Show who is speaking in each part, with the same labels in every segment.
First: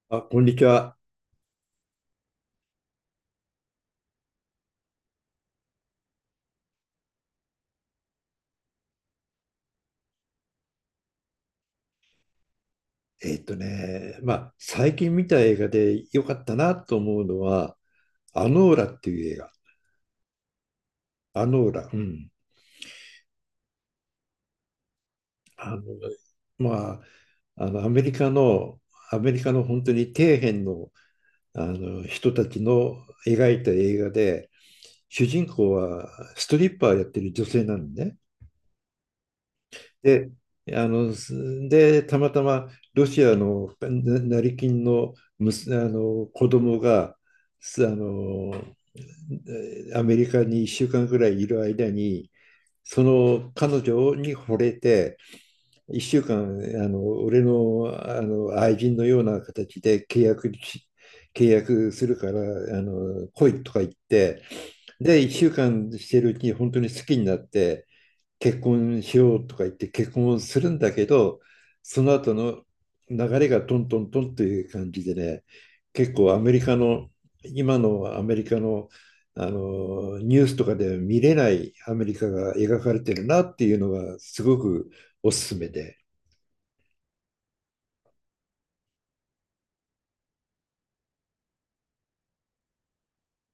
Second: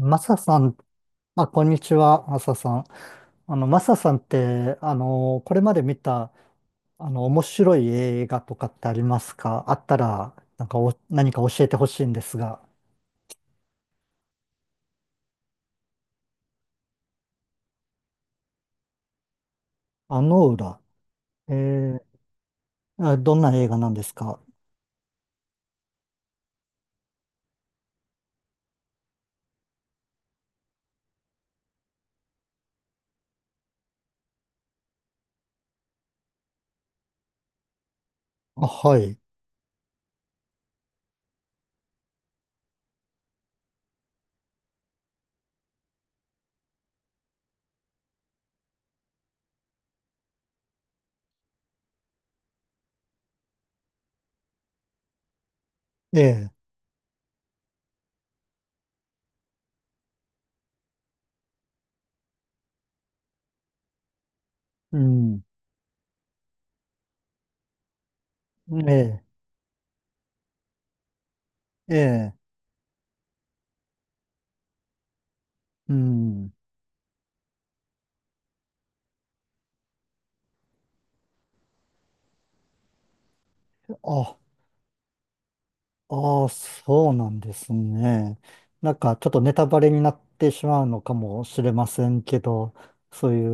Speaker 1: マ
Speaker 2: あ、
Speaker 1: サ
Speaker 2: こんに
Speaker 1: さ
Speaker 2: ち
Speaker 1: ん、
Speaker 2: は。
Speaker 1: あ、こんにちは、マサさん。マサさんって、これまで見た、面白い映画とかってありますか？あったら、なんかお、何か教えてほしいんですが。
Speaker 2: まあ、最近見た映画で良かったなと思うのは、アノーラっていう映画。
Speaker 1: あの裏。
Speaker 2: ア
Speaker 1: え
Speaker 2: ノーラ。う
Speaker 1: ー、
Speaker 2: ん。
Speaker 1: あ、どんな映画なんですか？
Speaker 2: あの、まあ、あの、アメリカの、アメリカの本当に底辺の、あの人たちの描いた映画で、主人公はストリッパーやってる女性なんでね。
Speaker 1: あ、はい。
Speaker 2: で、あの、すで、たまたまロシアのな成金の、あの子供が、すあのアメリカに1週間ぐらいいる間に、その彼女に惚れて、1
Speaker 1: え
Speaker 2: 週
Speaker 1: え、
Speaker 2: 間、俺の、愛人のような形で契約するから、来いとか言って、
Speaker 1: う
Speaker 2: で、
Speaker 1: ん。
Speaker 2: 1週間してるうちに本当に好きになって、結
Speaker 1: え
Speaker 2: 婚し
Speaker 1: え、
Speaker 2: ようとか言って結婚するんだけど、
Speaker 1: え
Speaker 2: その後
Speaker 1: え、
Speaker 2: の流れがトントントンという感じでね、
Speaker 1: う
Speaker 2: 結構アメ
Speaker 1: ん。
Speaker 2: リカの、今のアメリカの、ニュースとかでは見れないアメリカが描かれてるなっていうのが
Speaker 1: あ、
Speaker 2: すごくおすすめで、
Speaker 1: ああ、そうなんですね。なんかちょっとネタバレになってしまうのかもしれませんけど、そうい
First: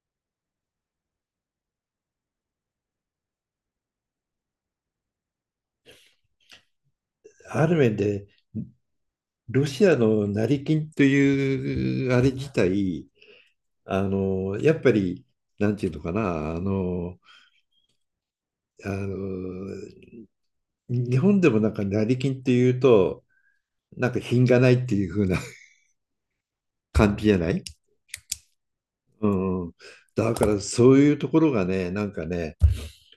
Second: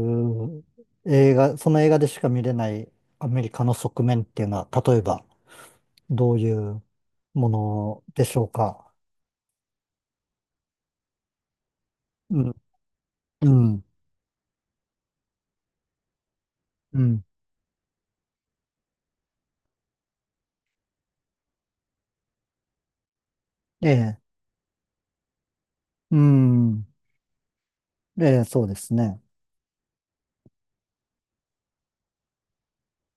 Speaker 1: う映画、その映画でしか見れないアメリカの側面っていうのは、例えばどういうも
Speaker 2: ある面
Speaker 1: ので
Speaker 2: で
Speaker 1: しょうか。
Speaker 2: ロシアの成金というあれ
Speaker 1: う
Speaker 2: 自
Speaker 1: ん、
Speaker 2: 体、
Speaker 1: うん、
Speaker 2: やっぱり、なんていうのかな、
Speaker 1: うん。
Speaker 2: あの日本でもなんか成金っていうと、
Speaker 1: え
Speaker 2: なんか
Speaker 1: え、
Speaker 2: 品がないっていう風な
Speaker 1: うん、
Speaker 2: 感じじゃない？
Speaker 1: ええ、そうですね。
Speaker 2: うんうん。だからそういうところがね、なんかね、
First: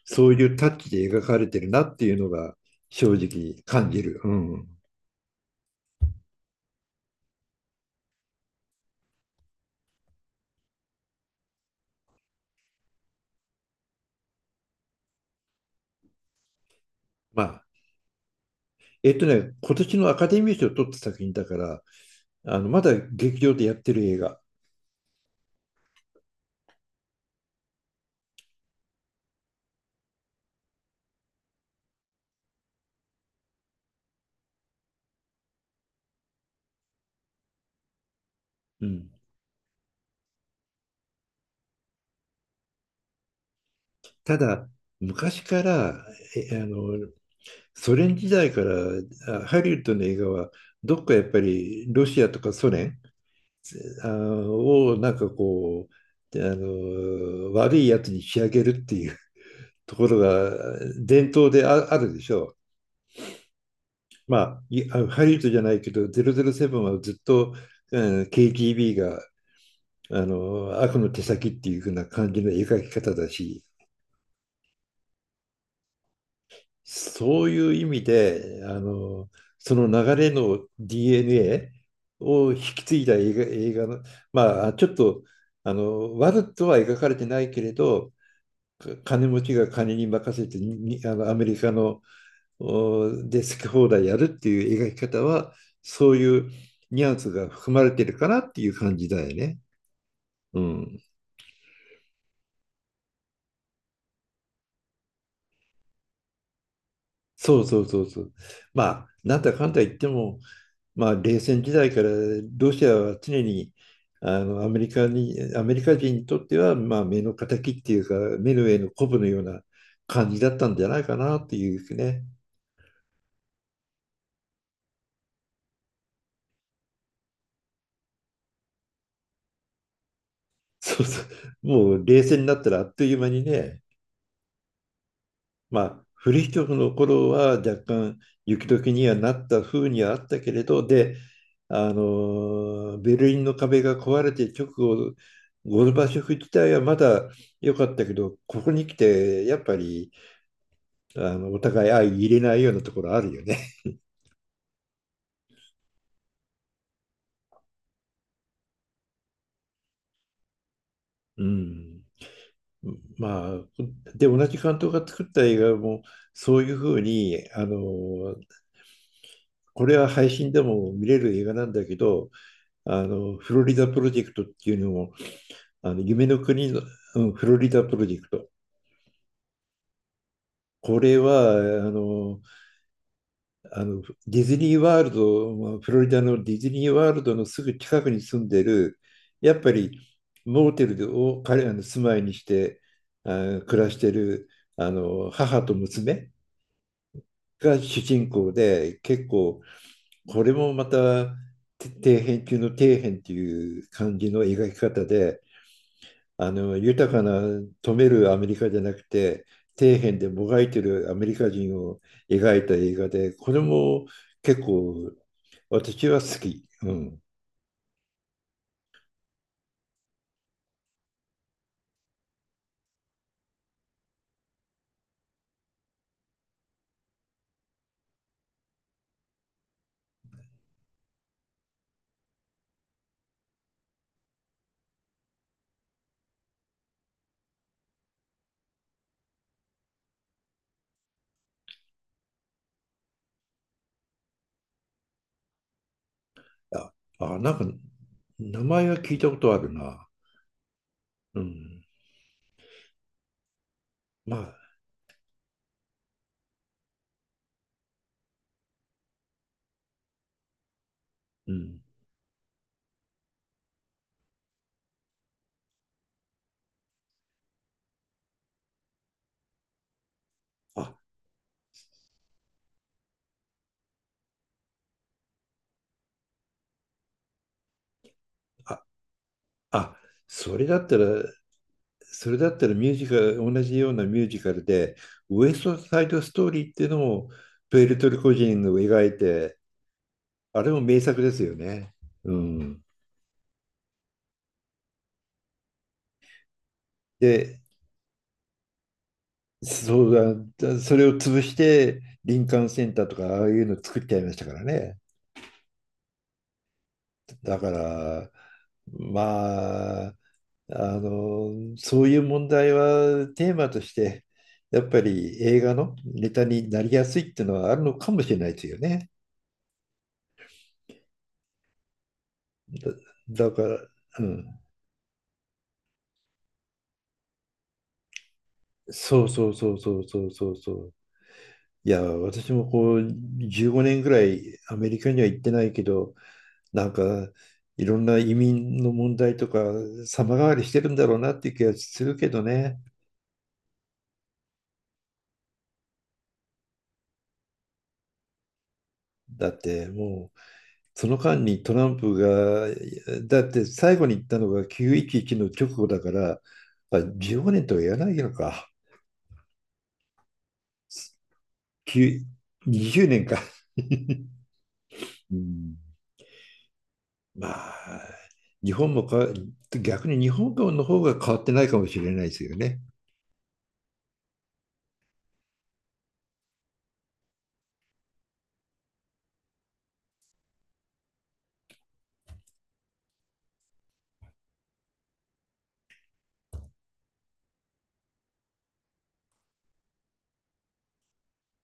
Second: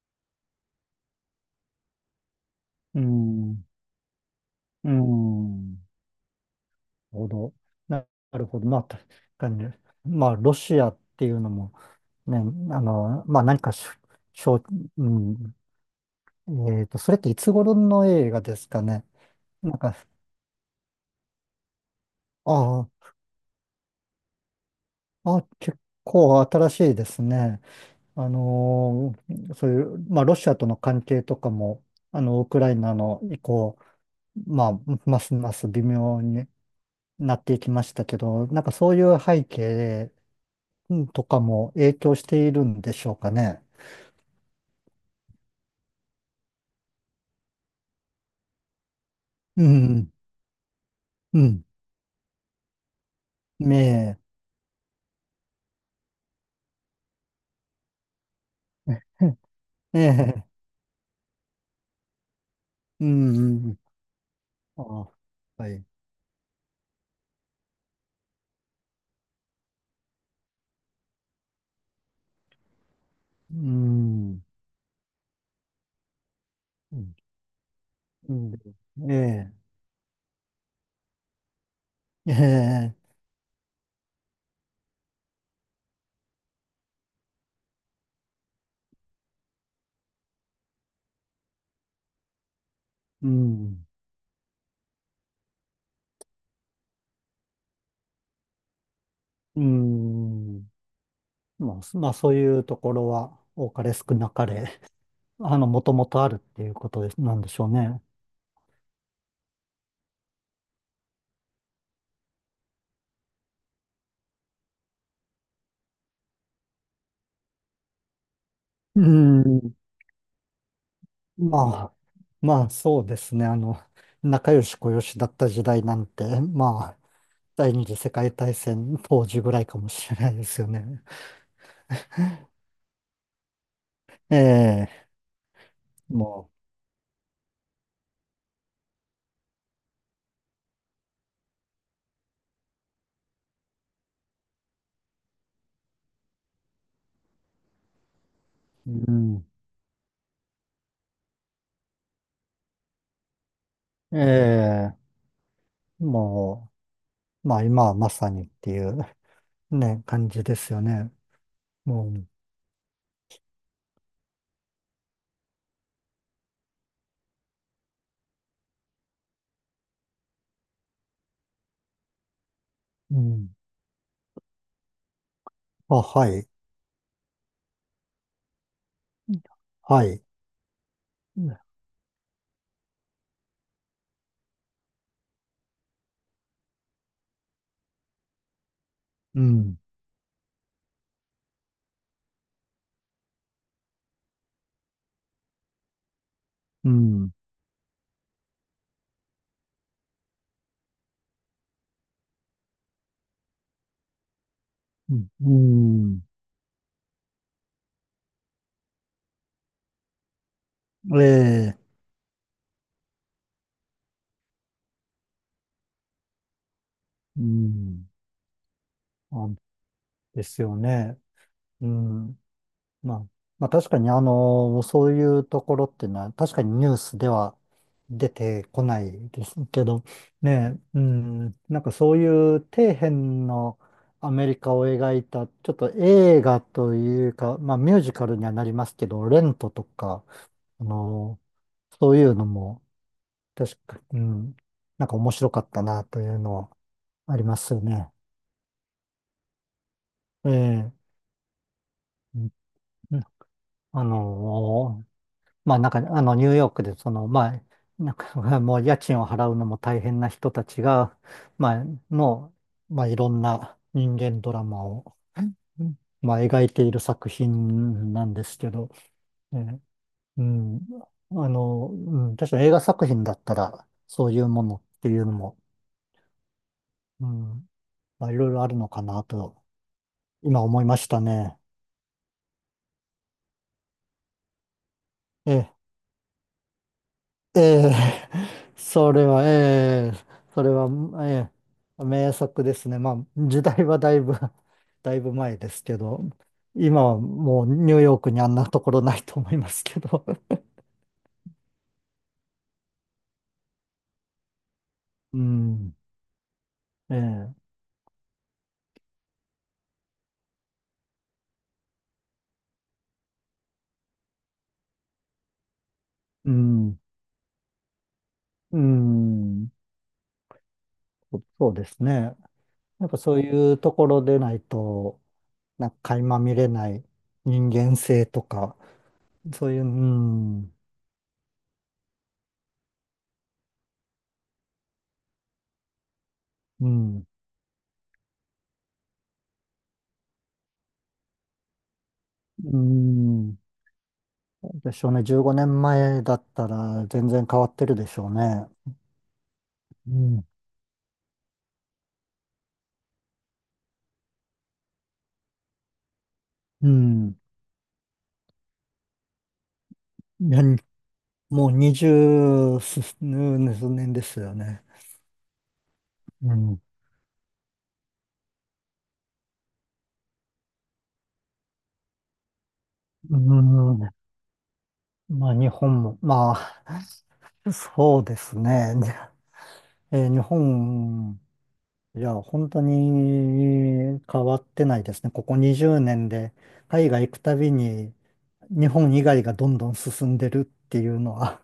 Speaker 2: そういうタッチで描かれてるなっていうのが
Speaker 1: う
Speaker 2: 正直
Speaker 1: ん、
Speaker 2: 感じる。うん。
Speaker 1: うん、なるほど。な、なるほど。まあ、確かに。まあ、ロシアっていうのも、ね、まあ、何かしょ、しょう、うん、それってい
Speaker 2: ま
Speaker 1: つ
Speaker 2: あ、
Speaker 1: 頃の映画ですかね。な
Speaker 2: 今
Speaker 1: んか、
Speaker 2: 年のアカデミー賞を取った作品だから、まだ
Speaker 1: あ
Speaker 2: 劇場でやってる映画。
Speaker 1: あ、あ、結構新しいですね。そういう、まあ、ロシアとの関係とかも、あの、ウクライナの以降、まあ、ますます微妙になっていきましたけど、なんか
Speaker 2: う
Speaker 1: そうい
Speaker 2: ん。
Speaker 1: う背景うんとかも影響しているんでしょうかね。
Speaker 2: ただ、昔から、えあの、ソ連時代からハ
Speaker 1: う
Speaker 2: リウッドの
Speaker 1: ん、
Speaker 2: 映画は、どっかやっ
Speaker 1: う
Speaker 2: ぱ
Speaker 1: ん、
Speaker 2: りロシアとかソ連、
Speaker 1: ね
Speaker 2: なんかこう、悪いやつに仕上げるって
Speaker 1: え、
Speaker 2: いう と
Speaker 1: え
Speaker 2: ころ
Speaker 1: え、
Speaker 2: が伝統であるでしょう。
Speaker 1: うん。
Speaker 2: まあ、
Speaker 1: ああ、
Speaker 2: ハリウッドじゃ
Speaker 1: は
Speaker 2: ない
Speaker 1: い。
Speaker 2: けど、007はずっと、うん、KGB が悪の手先っていう風な感じの描き方だ
Speaker 1: う
Speaker 2: し、
Speaker 1: ん。うん。
Speaker 2: そういう意味
Speaker 1: う
Speaker 2: で、
Speaker 1: んえ
Speaker 2: その流れの DNA
Speaker 1: え。え
Speaker 2: を引き継い
Speaker 1: え。
Speaker 2: だ映画の、まあ、ちょっと悪とは描かれてないけれど、金持ちが金に任せてにあのアメリカの
Speaker 1: う
Speaker 2: で好き
Speaker 1: ん。
Speaker 2: 放題やるっていう描き方はそういうニュアンスが含まれてるかなっていう感じだよね。
Speaker 1: う
Speaker 2: う
Speaker 1: ん。
Speaker 2: ん。
Speaker 1: まあ、まあ、そういうところは、多かれ少なかれ、あの、もともとあるっていうことです、なんでし
Speaker 2: そう
Speaker 1: ょう
Speaker 2: そうそ
Speaker 1: ね。
Speaker 2: うそう。まあなんだかんだ言っても、まあ、冷戦時代からロシアは常にアメリカ人にとっては、まあ、目の敵っていうか目の上の
Speaker 1: う
Speaker 2: コブのような
Speaker 1: ん。
Speaker 2: 感じだったんじゃないかなってい
Speaker 1: ま
Speaker 2: う
Speaker 1: あ、
Speaker 2: ね。
Speaker 1: まあ、そうですね。あの、仲良しこよしだった時代なんて、まあ、第二次世界大戦当時ぐらいかもしれないですよね。
Speaker 2: そうそう。もう冷戦になったらあっという間にね。
Speaker 1: ええ。
Speaker 2: まあ、フリ
Speaker 1: も
Speaker 2: ヒチョフの頃は若干雪解けにはなった風にはあったけれど、で、ベルリンの壁が壊れて直後、ゴルバチョフ自体はまだ良かったけど、ここに
Speaker 1: う、
Speaker 2: 来
Speaker 1: う
Speaker 2: て、
Speaker 1: ん。
Speaker 2: やっぱり、お互い相入れないようなところあるよね。
Speaker 1: ええ。もう、まあ今はまさにっていう ね、感じですよね。
Speaker 2: うん。
Speaker 1: もう、
Speaker 2: まあ、で、同じ監督が作った映画も、そういうふうに、これは配信でも見れる映画なんだけど、
Speaker 1: うん。
Speaker 2: フロリダプロジェクトっていうのも、あ
Speaker 1: あ、
Speaker 2: の夢
Speaker 1: は
Speaker 2: の
Speaker 1: い、
Speaker 2: 国の、うん、フロリダプロジェクト。
Speaker 1: はい。
Speaker 2: これはあのディズニーワールド、まあフロリダのディズニーワールドのすぐ近くに住んでる、
Speaker 1: う
Speaker 2: やっぱ
Speaker 1: ん、
Speaker 2: りモーテルを彼らの住まいにして暮らしてる母と娘
Speaker 1: うん、
Speaker 2: が主人公で、結構これもまた底辺中の底辺っていう感じの描き方
Speaker 1: うん、
Speaker 2: で、
Speaker 1: うん
Speaker 2: 豊かな富めるアメリカじゃなくて底辺でもがいてるア
Speaker 1: え
Speaker 2: メリカ人
Speaker 1: え、
Speaker 2: を描いた映画でこれも結構私は好き。うん。
Speaker 1: うん。あ、ですよね。うん。まあ、まあ確かにあの、そういうところっていうのは確かにニュースでは出てこないですけど、ねえ、うん、なんかそういう底辺のアメリカを描いた、ちょっと映画というか、まあミュージカルにはなりますけど、レントとか、あの、そういうのも確か、うん、なんか面白かったなというのは
Speaker 2: あ、
Speaker 1: あり
Speaker 2: な
Speaker 1: ま
Speaker 2: んか
Speaker 1: すよね。
Speaker 2: 名前は聞いたことあるな。
Speaker 1: ええ、
Speaker 2: うん、
Speaker 1: うん。あ
Speaker 2: まあ、
Speaker 1: の、まあなんか、あの、ニューヨークで、その、まあ、なんか、もう家賃を払うのも大変な人たちが、
Speaker 2: うん、
Speaker 1: まあ、の、まあいろんな人間ドラマを、まあ描いている作品なんですけど、ね。うん、
Speaker 2: あ、
Speaker 1: あの、うん、確かに映画作品だったら、そういうものっていうのも、うん、まあいろいろある
Speaker 2: あ、
Speaker 1: のかなと、
Speaker 2: あ、そ
Speaker 1: 今
Speaker 2: れだ
Speaker 1: 思い
Speaker 2: っ
Speaker 1: ま
Speaker 2: た
Speaker 1: した
Speaker 2: ら
Speaker 1: ね。
Speaker 2: それだったらミュージカル同じようなミュージカルでウエス
Speaker 1: ええ、
Speaker 2: トサイドストーリーっていうのも
Speaker 1: え
Speaker 2: プエ
Speaker 1: え、
Speaker 2: ルトリコ人を描
Speaker 1: そ
Speaker 2: い
Speaker 1: れは、
Speaker 2: て
Speaker 1: ええ、そ
Speaker 2: あ
Speaker 1: れ
Speaker 2: れも
Speaker 1: は、
Speaker 2: 名作です
Speaker 1: え
Speaker 2: よね。
Speaker 1: え、名
Speaker 2: う
Speaker 1: 作で
Speaker 2: ん。
Speaker 1: すね。まあ、時代はだいぶ、だいぶ前ですけど、今は
Speaker 2: で、
Speaker 1: もうニューヨークにあんなところないと思いますけ
Speaker 2: そ
Speaker 1: ど。
Speaker 2: うだ、それを潰して林間センターとかああいうの作っちゃいましたからね。
Speaker 1: うん、ええ、
Speaker 2: だから、まあ、そういう問題はテーマとして、やっぱり映画のネタ
Speaker 1: う
Speaker 2: になり
Speaker 1: ん、
Speaker 2: やすいっていうのはあるのかもしれないですよ
Speaker 1: う
Speaker 2: ね。
Speaker 1: ん、そ、そうですね。やっぱそう
Speaker 2: だ、だか
Speaker 1: いう
Speaker 2: ら、
Speaker 1: とこ
Speaker 2: う
Speaker 1: ろで
Speaker 2: ん。
Speaker 1: ないと、なんか垣間見れない人間性とか、
Speaker 2: そうそう
Speaker 1: そ
Speaker 2: そ
Speaker 1: う
Speaker 2: う
Speaker 1: いう、う
Speaker 2: そうそうそうそ
Speaker 1: ん、
Speaker 2: う。いや、私もこう15年ぐらいアメリカには行ってないけど、な
Speaker 1: う
Speaker 2: ん
Speaker 1: ん、
Speaker 2: かいろんな移民の問題とか様変わりしてるんだろうなっていう気がするけど
Speaker 1: う
Speaker 2: ね。
Speaker 1: ん、でしょうね。15年前だったら全然変わってるでしょうね。
Speaker 2: だって
Speaker 1: う
Speaker 2: もう
Speaker 1: ん。
Speaker 2: その間にトランプが、だって最後に言ったのが911の直後だから、
Speaker 1: う
Speaker 2: まあ
Speaker 1: ん。
Speaker 2: 15年とは言わないのか。
Speaker 1: いや、もう
Speaker 2: にじゅ
Speaker 1: 20数
Speaker 2: 20年か、
Speaker 1: 年で すよね。
Speaker 2: うん。
Speaker 1: うん。
Speaker 2: まあ、日本もか、逆に日本の方が変わってないかもしれないですよね。
Speaker 1: うん。まあ日本も、まあ、そうですね。日本、いや、本当に変わってないですね。ここ20年で海外行くたびに日本以外がどんどん進んでるっていうのは、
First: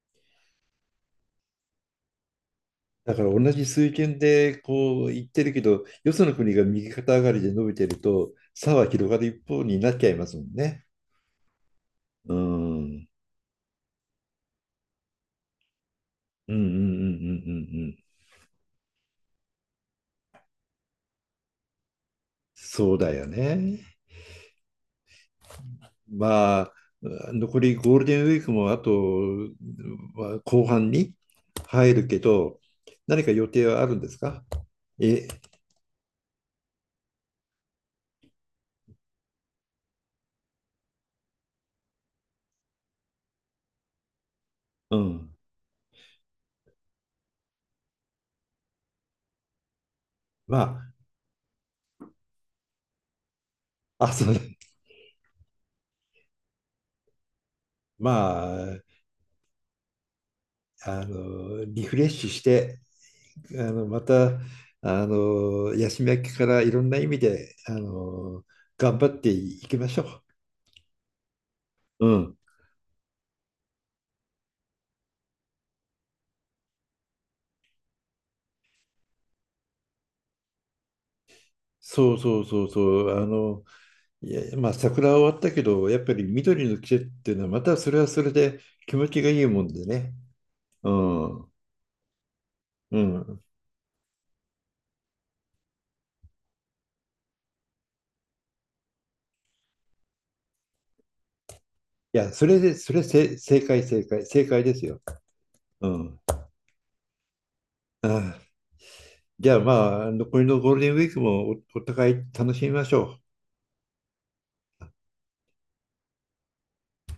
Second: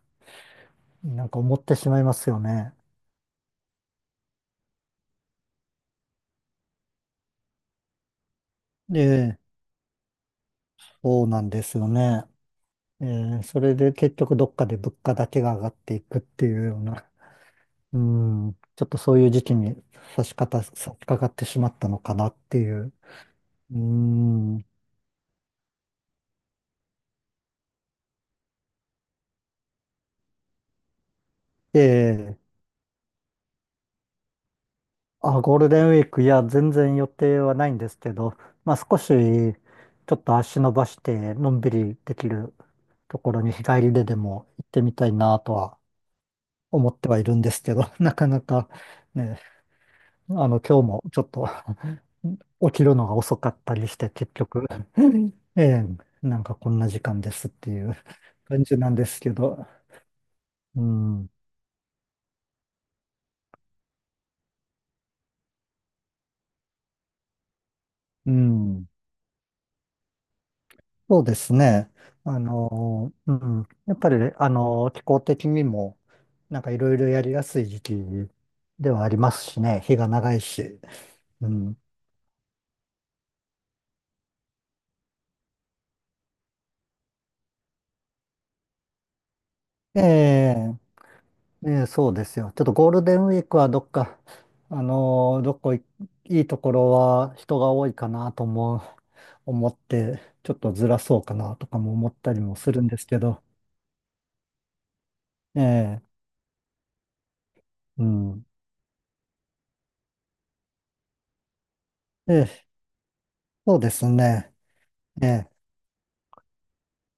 Speaker 1: なんか思ってしまいますよね。
Speaker 2: だから同じ水拳でこう言ってるけど、よその国が右肩上がりで伸びてると、差は広がる
Speaker 1: ええ、
Speaker 2: 一方になっちゃいますもんね。
Speaker 1: そうなんですよね。
Speaker 2: うん。うん
Speaker 1: それで結局どっかで物価だけが上がっていくって
Speaker 2: うんう
Speaker 1: い
Speaker 2: んう
Speaker 1: う
Speaker 2: ん
Speaker 1: よ
Speaker 2: うん
Speaker 1: うな、
Speaker 2: う
Speaker 1: う
Speaker 2: ん。
Speaker 1: ん、ちょっとそういう時期に差し掛かってしまったのかなっていう。
Speaker 2: そうだよ
Speaker 1: う
Speaker 2: ね。
Speaker 1: ん、
Speaker 2: まあ、残りゴールデンウィークもあと、まあ後半に入るけ
Speaker 1: で、
Speaker 2: ど、何か予定はあるんですか？え、
Speaker 1: あ、ゴールデンウィーク、いや、全然予定はないんですけど、まあ少しちょっと足伸ばしてのんびりできるところに日帰りででも行ってみ
Speaker 2: う
Speaker 1: たい
Speaker 2: ん。
Speaker 1: なとは思ってはいるんですけど、なかなかね、あの、
Speaker 2: ま
Speaker 1: 今日もちょっと起きるのが遅かったりし
Speaker 2: あ、
Speaker 1: て、
Speaker 2: あ、そ
Speaker 1: 結
Speaker 2: う、
Speaker 1: 局、うんええ、なんかこんな時間ですっていう
Speaker 2: ま
Speaker 1: 感じなん
Speaker 2: あ、
Speaker 1: ですけど、うん、
Speaker 2: リフレッシュして、またヤシメからいろんな意味で
Speaker 1: うん、
Speaker 2: 頑張っていきましょ
Speaker 1: そうですね。
Speaker 2: う。うん。
Speaker 1: あの、うん、やっぱり、あの、気候的にも、なんかいろいろやりやすい時期ではありますしね、日が長いし、うん、
Speaker 2: そうそうそうそう。いやまあ桜は終わったけどやっぱり緑の季節っていうのはまたそれはそれで気持ちがいいもんで
Speaker 1: え
Speaker 2: ね。
Speaker 1: え、
Speaker 2: うん。
Speaker 1: ええ、そうですよ。ちょっとゴー
Speaker 2: う
Speaker 1: ルデンウィ
Speaker 2: ん。
Speaker 1: ークはどっか、どこい、いいところは人が多いかなと思う、思って、ちょっとずらそうかなとかも思っ
Speaker 2: いや、
Speaker 1: たり
Speaker 2: そ
Speaker 1: も
Speaker 2: れ
Speaker 1: す
Speaker 2: で
Speaker 1: るん
Speaker 2: そ
Speaker 1: で
Speaker 2: れ
Speaker 1: すけ
Speaker 2: せ
Speaker 1: ど、
Speaker 2: 正解正解正解ですよ。
Speaker 1: え
Speaker 2: う
Speaker 1: え、
Speaker 2: ん。
Speaker 1: うん。
Speaker 2: ああ、じゃあまあ残りのゴールデンウィークもお互い
Speaker 1: え
Speaker 2: 楽し
Speaker 1: え、
Speaker 2: みましょう。
Speaker 1: そうですね。ええ